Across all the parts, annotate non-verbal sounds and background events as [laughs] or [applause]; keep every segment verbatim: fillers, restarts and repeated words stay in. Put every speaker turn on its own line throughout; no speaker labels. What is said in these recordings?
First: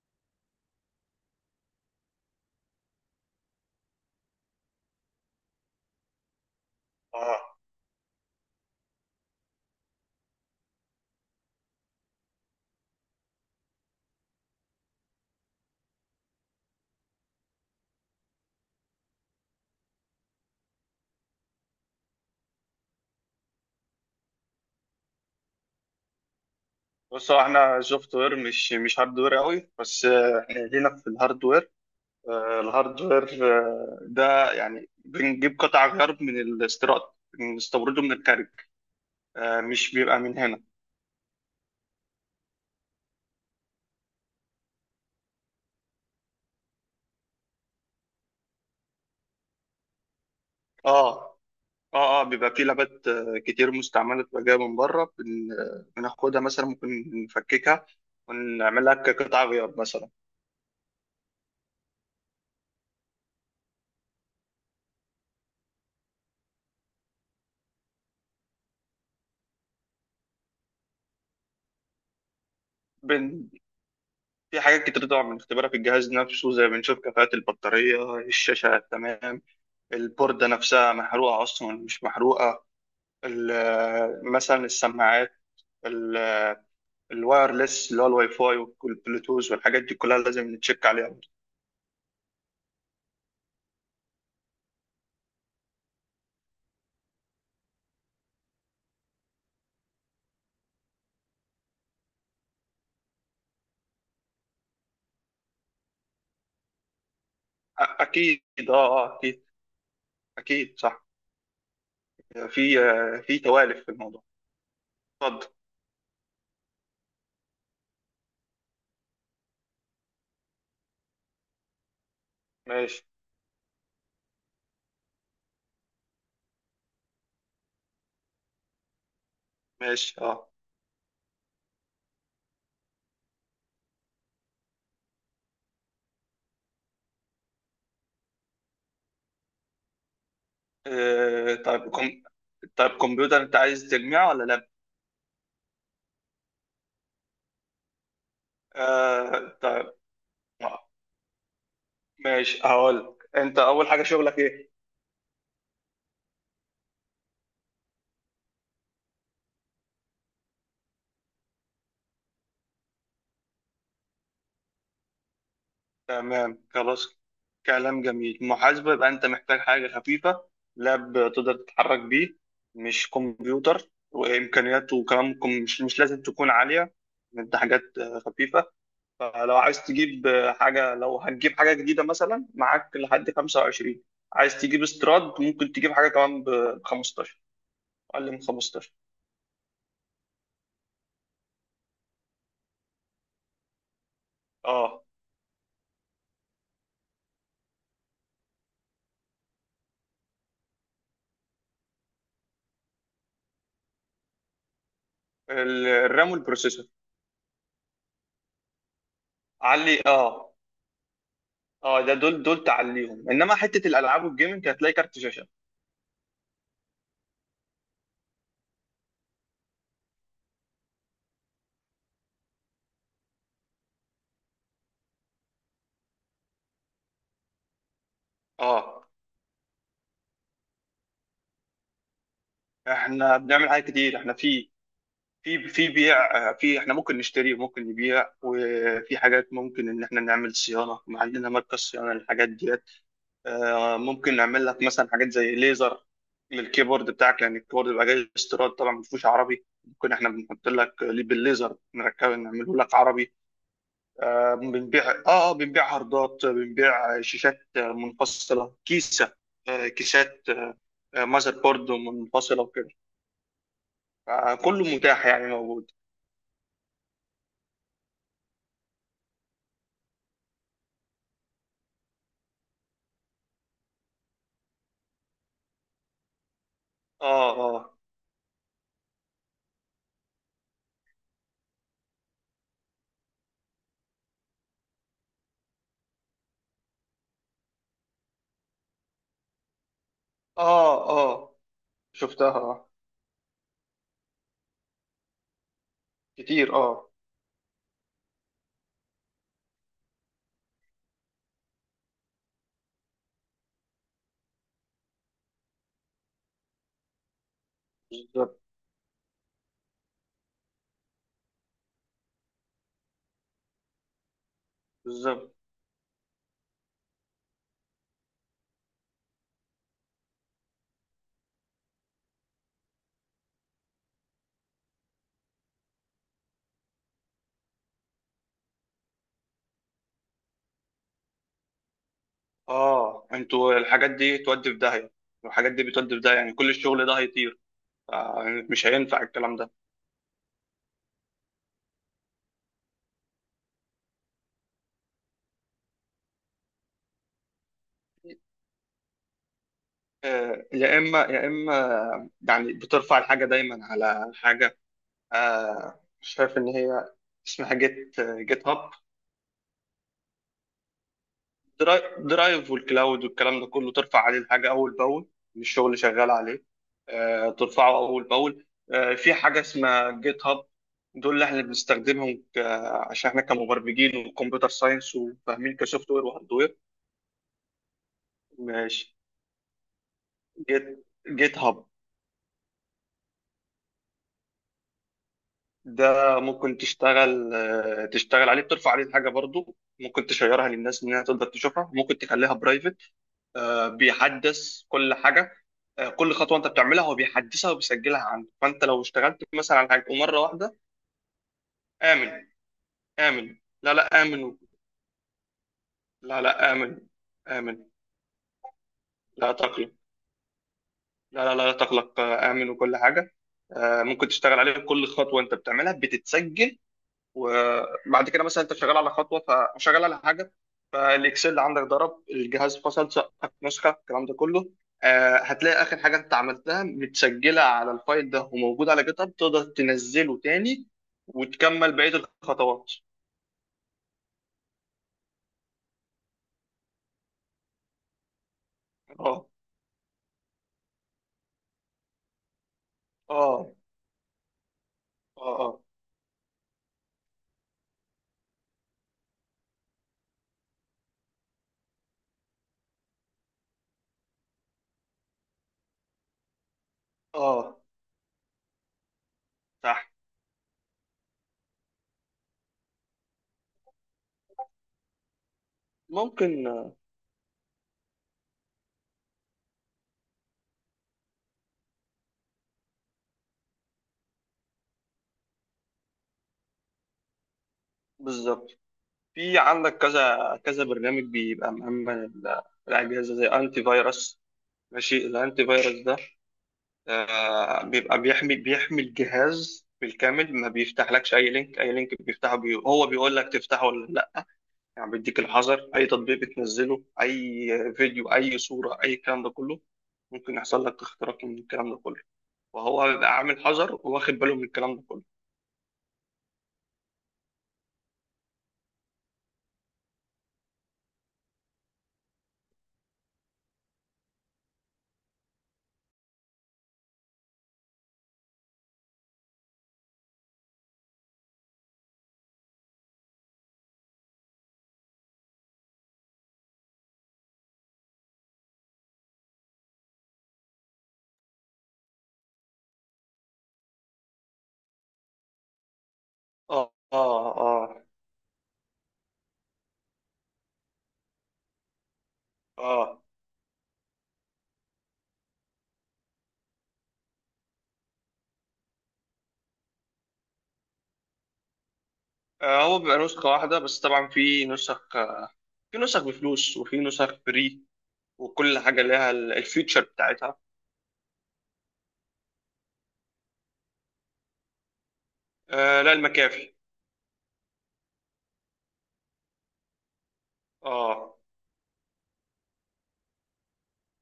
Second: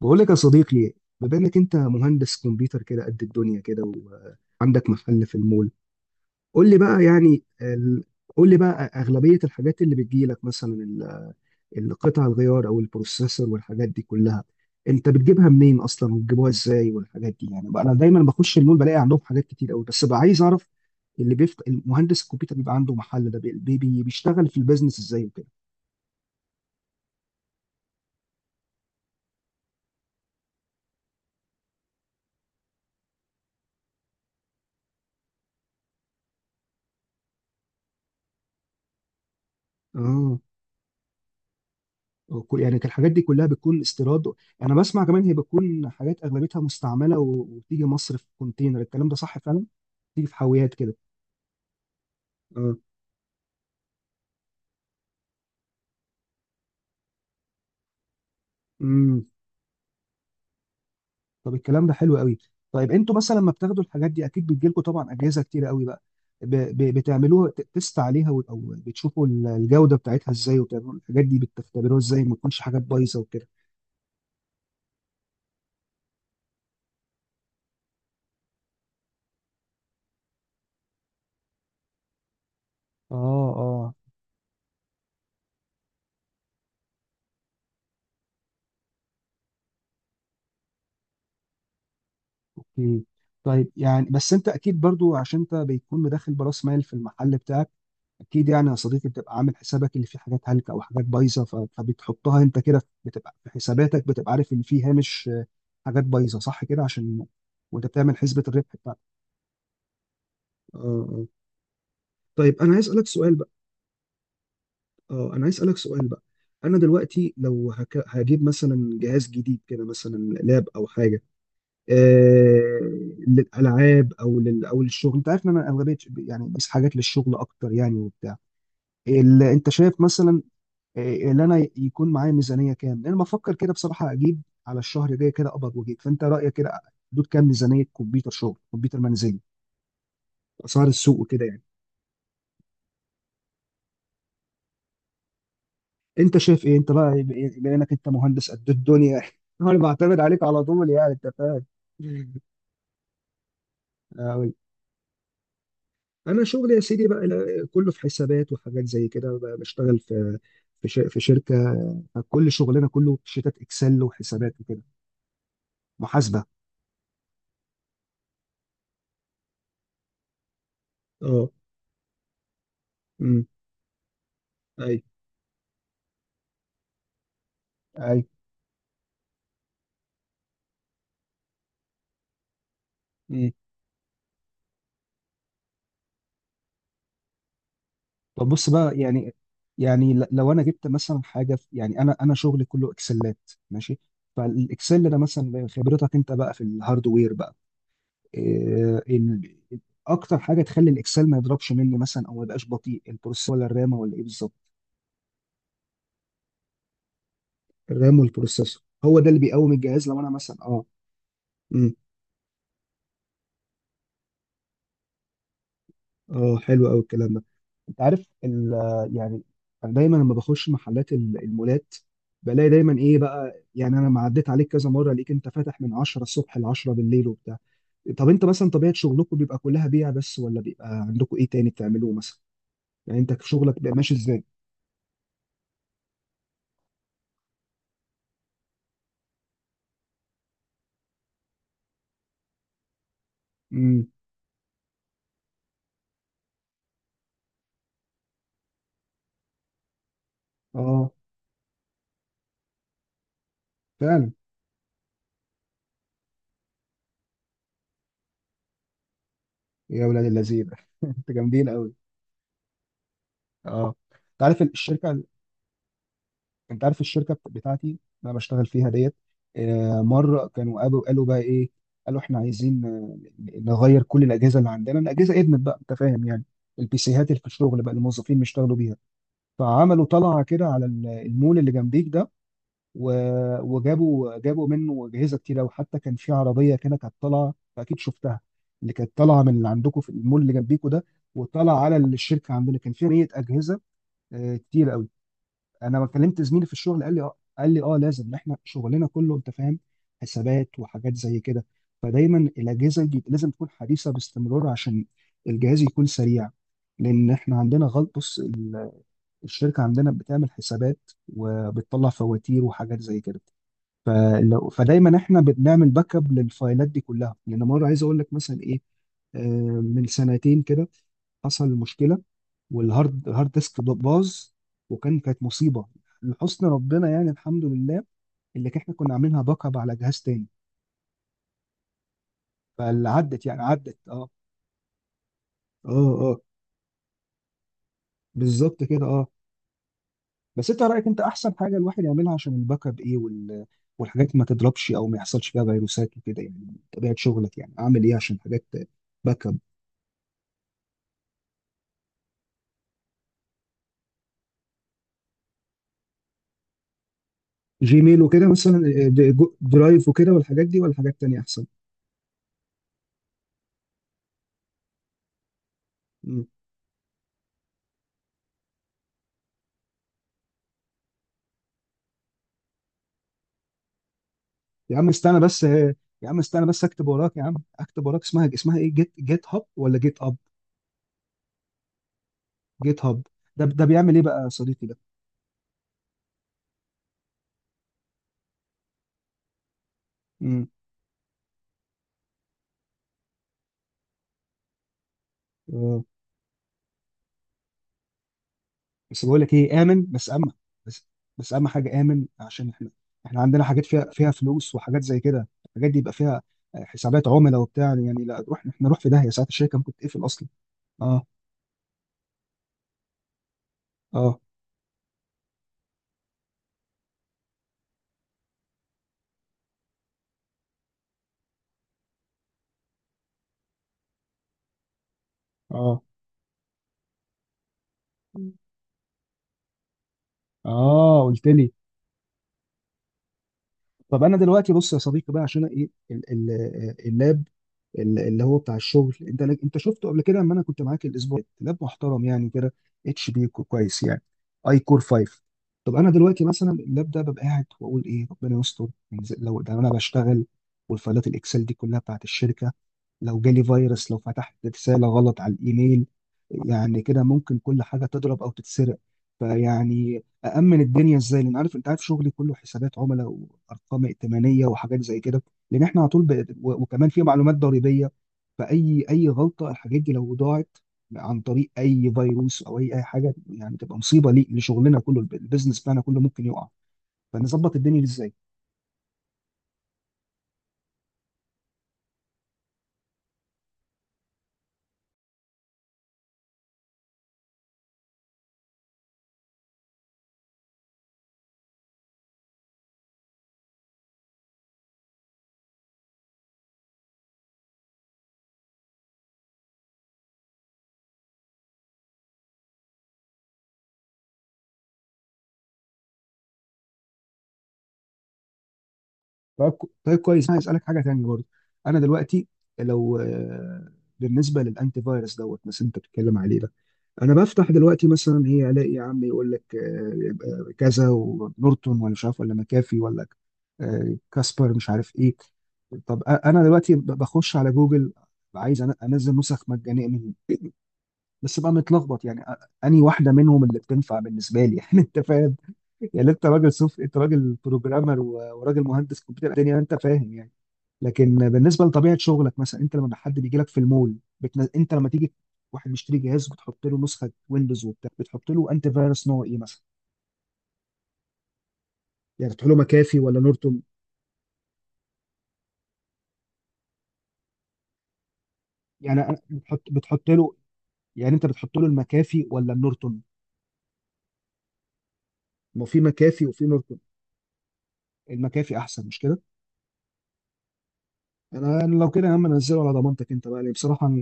بقول لك يا صديقي، بما انك انت مهندس كمبيوتر كده قد الدنيا كده وعندك محل في المول، قول لي بقى
اه،
يعني ال- قول لي بقى اغلبيه الحاجات اللي بتجي لك مثلا ال- القطع الغيار او البروسيسور والحاجات دي كلها، انت بتجيبها منين اصلا وبتجيبوها ازاي والحاجات دي؟ يعني بقى انا دايما بخش المول بلاقي عندهم حاجات كتير قوي، بس بقى عايز اعرف اللي بيفت... المهندس الكمبيوتر بيبقى عنده محل ده بي... بي... بيشتغل في البيزنس ازاي وكده.
بص، هو احنا سوفت وير، مش مش هاردوير قوي. بس آه، احنا لينا في الهاردوير. آه، الهاردوير، آه، ده يعني بنجيب قطع غيار من الاستيراد، بنستورده من الخارج، آه، مش بيبقى من
اه،
هنا.
وكل- يعني الحاجات دي كلها بتكون استيراد؟ انا بسمع كمان هي بتكون حاجات اغلبيتها مستعمله و- وتيجي مصر في كونتينر، الكلام ده صح فعلا؟ تيجي في حاويات كده؟
اه، اه، اه، بيبقى في
اه.
لابات آه، كتير مستعمله، بتبقى جايه من بره. بن- آه، بناخدها مثلا، ممكن نفككها ونعملها
امم
كقطع غيار مثلا.
طب الكلام ده حلو قوي. طيب انتوا مثلا لما بتاخدوا الحاجات دي اكيد بتجيلكوا طبعا اجهزه كتير قوي بقى، ب... ب... بتعملوها ت- تست عليها و- او بتشوفوا ال- الجوده بتاعتها ازاي؟ وبتعملوا الحاجات دي بتختبروها ازاي ما تكونش حاجات بايظه وكده؟
بن... في حاجات كتير طبعا بنختبرها في الجهاز نفسه، زي بنشوف كفاءة البطارية، الشاشة تمام، البوردة نفسها محروقة أصلا مش محروقة،
اه، اه.
ال- مثلا السماعات، ال- الوايرلس اللي هو الواي فاي والبلوتوث والحاجات دي كلها لازم نتشيك عليها.
اوكي، طيب يعني بس انت اكيد برضو عشان انت بيكون مدخل براس مال في المحل بتاعك، اكيد يعني يا صديقي بتبقى عامل حسابك ان في حاجات هلكه او حاجات بايظه، ف- فبتحطها انت كده، بتبقى في حساباتك، بتبقى عارف ان في هامش آه، حاجات بايظه، صح كده؟ عشان وانت
أ-
بتعمل
أكيد
حسبه الربح
أه
بتاعتك.
آه، أكيد. أكيد
اه،
صح.
اه. طيب انا
في
عايز اسالك
آه،
سؤال
في
بقى.
توالف في الموضوع.
اه، انا
اتفضل.
عايز اسالك سؤال بقى. انا دلوقتي لو هك... هجيب مثلا جهاز جديد كده، مثلا لاب او حاجه، آه...
ماشي.
للالعاب او لل... او للشغل، انت عارف ان انا اغلبيه يعني بس حاجات للشغل اكتر يعني وبتاع، ال... انت شايف
ماشي.
مثلا
أه
إيه، اللي انا يكون معايا ميزانيه كام؟ انا بفكر كده بصراحه اجيب على الشهر الجاي كده قبض واجيب، فانت رايك كده حدود كام ميزانيه كمبيوتر شغل، كمبيوتر منزلي، اسعار السوق وكده
آه،
يعني.
طيب كم. طيب كمبيوتر أنت عايز تجميعه ولا لأ؟
انت شايف ايه انت بقى، ب- بما انك انت مهندس قد الدنيا؟
آه،
[laughs] انا
طيب.
بعتمد عليك على
آه،
طول يعني انت فاهم.
ماشي، هقول لك. أنت أول حاجة شغلك
أقول.
إيه؟
انا شغلي يا سيدي بقى لا- كله في حسابات وحاجات زي كده بقى، بشتغل في في ش- في شركه، كل شغلنا كله شيتات اكسل وحسابات وكده، محاسبه.
تمام، خلاص. كلام جميل، محاسبة، يبقى أنت محتاج حاجة خفيفة، لاب
اه.
تقدر تتحرك بيه، مش
امم
كمبيوتر
اي،
وإمكانياته كمان كم- مش مش لازم تكون عالية. أنت حاجات آه،
اي.
خفيفة. فلو عايز تجيب آه، حاجة، لو هتجيب حاجة جديدة مثلا، معاك لحد خمسة وعشرين، عايز تجيب استراد ممكن تجيب حاجة كمان ب خمستاشر، أقل من
طب بص
خمستاشر.
بقى يعني، يعني ل- لو انا جبت مثلا حاجه في، يعني انا انا شغلي كله اكسلات، ماشي،
أه،
فالاكسل ده مثلا خبرتك انت بقى في الهاردوير بقى، إيه ال... اكتر حاجه تخلي الاكسل ما يضربش مني مثلا او ما يبقاش بطيء؟ البروسيسور ولا الرامه ولا ايه بالظبط؟
ال- الرام والبروسيسور.
الرام والبروسيسور هو ده اللي بيقوم
علي
الجهاز لو انا
أه،
مثلا؟ اه.
اه، ده دول دول تعليهم، انما حته الالعاب والجيمنج هتلاقي كارت شاشه.
اه، حلو قوي الكلام ده. انت عارف ال- يعني انا دايما لما بخش محلات ال- المولات، بلاقي دايما ايه بقى، يعني انا ما عديت عليك كذا مره ليك، انت فاتح من عشرة الصبح ل عشرة بالليل وبتاع. طب انت مثلا طبيعه
اه،
شغلكم بيبقى كلها بيع بس ولا بيبقى عندكم ايه تاني بتعملوه مثلا؟ يعني انت
احنا
في
بنعمل
شغلك
حاجات
بيبقى ماشي
كتير، احنا
ازاي؟
في في في بيع، آه، في احنا ممكن نشتري وممكن نبيع، وفي حاجات ممكن ان احنا نعمل صيانه، ما عندنا مركز صيانه للحاجات ديت. آه،
امم،
ممكن نعمل لك مثلا حاجات زي ليزر للكيبورد بتاعك، لان الكيبورد بيبقى جاي استيراد طبعا، ما فيهوش عربي، ممكن احنا بنحط لك
اه،
ليه بالليزر، نركب نعمله لك عربي.
فعلا.
آه، بنبيع. اه، آه، بنبيع هاردات، بنبيع شاشات منفصله، كيسه، آه،
يا ولاد
كيسات،
اللذين، [laughs]
آه،
انت
ماذر
جامدين
بورد
قوي.
منفصله،
اه. انت
آه،
عارف
كله
الشركه،
متاح، يعني موجود.
انت عارف الشركه بت- بتاعتي اللي انا بشتغل فيها ديت، آه، مره كانوا قالوا قالوا بقى ايه، قالوا احنا عايزين آه، نغير كل الاجهزه اللي عندنا، الاجهزه ادمت بقى انت فاهم يعني، البي سيهات اللي في
اه،
الشغل بقى
اه،
الموظفين بيشتغلوا بيها. فعملوا طلعه كده على ال- المول اللي جنبيك ده و- وجابوا جابوا منه اجهزه كتير قوي، حتى كان في عربيه كده كانت طالعه اكيد شفتها، اللي كانت طالعه من اللي عندكم في المول اللي جنبيكوا ده
اه، اه،
وطالعه على
شفتها،
الشركه عندنا،
اه،
كان فيها مية اجهزه. آه، كتير قوي. انا ما كلمت زميلي في
كتير.
الشغل
اه،
قال لي اه، قال لي اه لازم احنا شغلنا كله انت فاهم، حسابات وحاجات زي كده، فدايما الاجهزه دي لازم تكون حديثه باستمرار عشان الجهاز يكون سريع. لان احنا عندنا غلط، بص
بالظبط.
ال- الشركه عندنا بتعمل حسابات وبتطلع فواتير وحاجات زي كده، فلو فدايما احنا
بالظبط،
بنعمل باك اب للفايلات دي كلها. لان مره عايز اقول لك مثلا ايه، آه، من سنتين كده حصل مشكله، والهارد هارد ديسك باظ، وكان كانت مصيبه. لحسن ربنا يعني الحمد لله، اللي احنا كنا عاملينها باك اب على جهاز تاني، فاللي
اه،
عدت يعني
انتوا
عدت
الحاجات
اه،
دي تودي في داهية، الحاجات دي
اه،
بتودي في داهية،
اه.
يعني كل الشغل ده هيطير. آه،
بالظبط
مش
كده،
هينفع
اه.
الكلام ده.
بس انت رايك انت احسن حاجه الواحد يعملها عشان الباك اب ايه وال... والحاجات ما تضربش او ما يحصلش فيها فيروسات وكده؟ يعني طبيعه شغلك يعني اعمل ايه عشان حاجات باك اب؟
آه، يا اما يا اما، يعني بترفع الحاجه دايما على حاجه. آه، شايف ان هي اسمها جيت
جيميل وكده
جيت
مثلا،
هاب.
د- جو- درايف وكده والحاجات دي، ولا حاجات تانية احسن؟
دراي- درايف والكلاود والكلام ده كله، ترفع عليه الحاجه اول باول، الشغل اللي شغال
مم.
عليه. آه، ترفعه اول باول. آه، في حاجه اسمها جيت هاب، دول اللي احنا بنستخدمهم ك... عشان احنا كمبرمجين وكمبيوتر
يا عم
ساينس
استنى بس،
وفاهمين
آه،
كسوفت وير
يا عم استنى
وهاردوير.
بس اكتب وراك، يا عم اكتب وراك، اسمها اسمها ايه،
ماشي.
جيت جيت هاب ولا جيت اب؟
جيت جيت هاب.
جيت هاب. ده ده بيعمل ايه بقى يا صديقي ده؟
ده ممكن تشتغل آه، تشتغل عليه، بترفع عليه الحاجه برضو، ممكن
مم.
تشيرها للناس انها تقدر تشوفها، ممكن تخليها برايفت. آه، بيحدث كل حاجه.
آه.
آه، كل خطوه انت بتعملها هو بيحدثها وبيسجلها عنده، فانت لو
بس بقول
اشتغلت
لك
مثلا
ايه،
على حاجه،
امن بس
ومره
اما،
واحده
بس، بس اهم حاجه امن،
امن.
عشان احنا، احنا
امن.
عندنا حاجات
لا،
فيها،
لا،
فيها
امن.
فلوس وحاجات زي كده، الحاجات دي يبقى
لا،
فيها
لا،
آه،
امن،
حسابات عملاء وبتاع
امن.
يعني، لا روح احنا نروح في داهيه، ساعات
لا
الشركه ممكن
تقلق.
تقفل اصلا. اه،
لا، لا، لا تقلق. آه، امن، وكل حاجه. آه، ممكن
اه،
تشتغل عليه، كل خطوه انت بتعملها بتتسجل. وبعد كده مثلا انت شغال على خطوه، فشغال على حاجه، فالاكسل عندك ضرب الجهاز، فصل سقفك نسخه الكلام ده كله، آه، هتلاقي اخر
اه،
حاجه انت عملتها متسجله على الفايل ده وموجود على جيت هاب، تقدر تنزله تاني
اه، قلت لي.
وتكمل بقيه الخطوات.
طب انا دلوقتي بص يا صديقي بقى عشان ايه ال- ال- اللاب، ال- اللي هو بتاع الشغل انت
اه،
لك، انت شفته قبل كده لما انا كنت معاك الاسبوع اللي فات. لاب محترم يعني كده، اتش بي
اه،
كويس يعني، اي كور فايف.
اه، اه،
طب انا دلوقتي مثلا اللاب ده ببقى قاعد واقول ايه ربنا يستر يعني، زي- لو ده انا بشتغل والفايلات الاكسل دي كلها بتاعت الشركه، لو جالي فيروس، لو فتحت رساله غلط على الايميل، يعني كده ممكن
اه،
كل حاجه تضرب او تتسرق،
صح.
فيعني أأمن الدنيا إزاي؟ لأن عارف، أنت عارف شغلي كله حسابات عملاء وأرقام ائتمانية وحاجات زي كده، لأن إحنا على طول ب...
ممكن،
و...
آه،
وكمان في معلومات ضريبية، فأي أي غلطة، الحاجات دي لو ضاعت عن طريق أي فيروس أو أي أي حاجة يعني تبقى مصيبة، لي لشغلنا كله، الب- البيزنس بتاعنا كله ممكن يقع، فنظبط الدنيا دي إزاي؟
بالظبط. في عندك كذا كذا برنامج بيبقى مأمن ال- الأجهزة، زي أنتي فيروس. ماشي. الأنتي فيروس ده آه، بيبقى بيحمي بيحمي الجهاز بالكامل، ما بيفتحلكش اي لينك، اي لينك بيفتحه بي... هو بيقول لك تفتحه ولا لا، يعني بيديك الحذر، اي تطبيق بتنزله، اي فيديو، اي صورة، اي الكلام ده كله ممكن يحصل لك اختراق من الكلام ده كله، وهو بيبقى عامل حذر، واخد باله من الكلام ده كله.
طيب، ك- طيب كويس، أنا هسألك حاجة تانية برضه. أنا دلوقتي لو آه، بالنسبة للأنتي فيروس دوت مثلا أنت بتتكلم عليه ده، انا بفتح دلوقتي مثلا ايه الاقي يا عم، يقول لك آه، يبقى كذا ونورتون ولا مش عارف ولا مكافي ولا آه، كاسبر، مش عارف ايه. طب أ- انا دلوقتي ب- بخش على جوجل، عايز أن- انزل نسخ مجانيه منهم، بس بقى متلخبط يعني أ- انهي واحده منهم اللي بتنفع بالنسبه لي؟ [laughs] يعني انت فاهم يعني، انت راجل
اه،
سوف، انت
اه،
راجل
اه،
بروجرامر و- وراجل مهندس كمبيوتر الدنيا يعني انت فاهم يعني. لكن بالنسبه لطبيعه شغلك مثلا انت لما
اه،
حد بيجي لك في المول، بتن... انت لما تيجي واحد مشتري جهاز، بتحط له نسخه ويندوز وبتاع، بتحط له انت فيروس نوع ايه مثلا؟ يعني بتحط له
آه، هو
مكافي
بيبقى
ولا
نسخة واحدة
نورتون؟
بس، طبعا في نسخ في نسخ بفلوس، وفي نسخ فري، وكل حاجة
يعني
لها
أنا-
ال-
بتحط
الفيتشر
بتحط له،
بتاعتها.
يعني انت بتحط له المكافي ولا النورتون؟ ما في
آه، لا،
مكافي وفي
المكافي.
نورتون، المكافي احسن مش كده؟
اه.
انا أنا لو كده يا عم انزله على ضمانتك انت بقى، ليه بصراحه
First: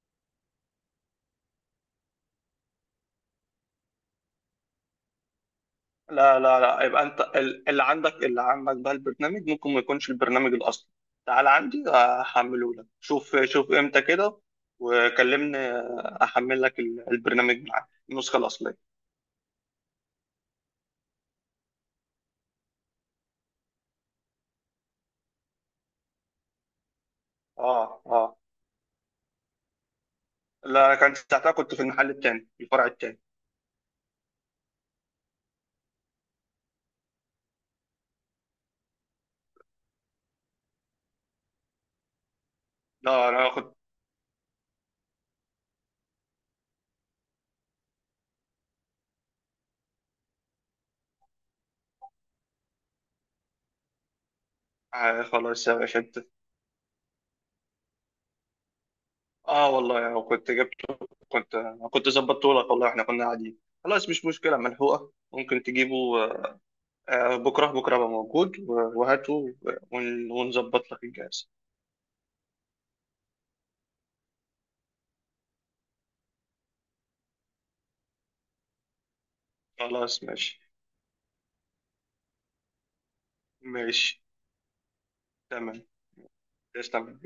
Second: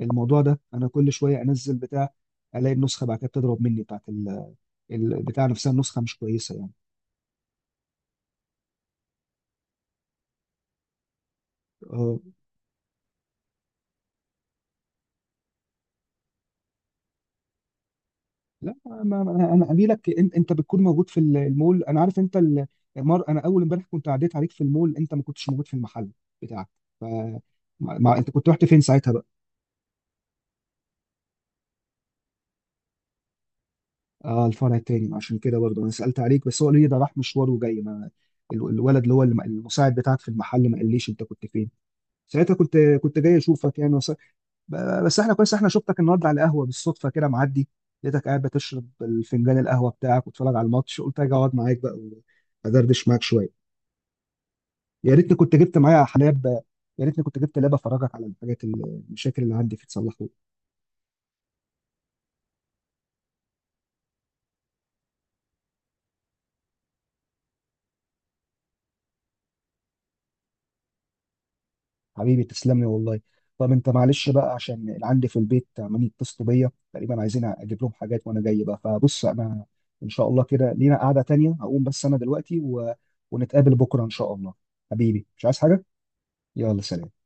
الموضوع ده انا كل شويه انزل بتاع، الاقي النسخه بعد كده بتضرب مني، بتاعت ال- البتاع نفسها النسخه مش
لا،
كويسه
لا،
يعني.
لا، يبقى انت ال- اللي عندك، اللي عندك بقى البرنامج ممكن ما يكونش البرنامج الاصلي. تعال عندي
أه.
هحمله لك، شوف شوف امتى كده وكلمني، احمل لك ال- البرنامج، معاك النسخه
لا
الاصليه.
ما ما- انا أنا قايل لك إن- انت بتكون موجود في ال- المول، انا عارف انت ال- مر، انا اول امبارح كنت عديت عليك في المول، انت ما كنتش موجود في المحل بتاعك ف،
اه،
مع... مع- انت
اه،
كنت رحت فين ساعتها بقى؟
لا، انا كان ساعتها كنت في المحل التاني، الفرع التاني.
اه، الفرع التاني. عشان كده برضه انا سالت عليك، بس هو قال لي ده راح مشوار وجاي، ما ال- الولد اللي هو الم- المساعد بتاعك في المحل ما قاليش انت كنت فين ساعتها، كنت كنت
لا،
جاي
انا كنت...
اشوفك يعني وس... ب- بس احنا كويس، احنا شفتك النهارده على قهوه بالصدفه كده معدي، لقيتك قاعد بتشرب الفنجان القهوه بتاعك وتتفرج على الماتش، قلت اجي اقعد معاك بقى وادردش معاك شويه. يا
آه،
ريتني كنت
خلاص يا
جبت
باشا.
معايا
انت...
حلاب، يا ريتني كنت جبت لاب افرجك على الحاجات ال- المشاكل اللي
اه،
عندي في
والله انا
تصلحها.
كنت جبته، كنت كنت ظبطته لك والله، احنا كنا قاعدين. خلاص، مش مشكله، ملحوقه، ممكن تجيبه. آه، آه، بكرة بكرة أبقى موجود، و- وهاته، ون- ونظبط لك الجهاز.
حبيبي تسلم لي والله. طب انت معلش بقى عشان اللي عندي في البيت عمالين يتصلوا بيا تقريبا، عايزين اجيب لهم حاجات وانا جاي بقى، فبص انا ان
خلاص
شاء الله
ماشي.
كده لينا قعدة تانية، هقوم بس انا دلوقتي و... ونتقابل بكرة ان
ماشي.
شاء الله. حبيبي مش عايز
تمام.
حاجة. يلا سلام.
تمام.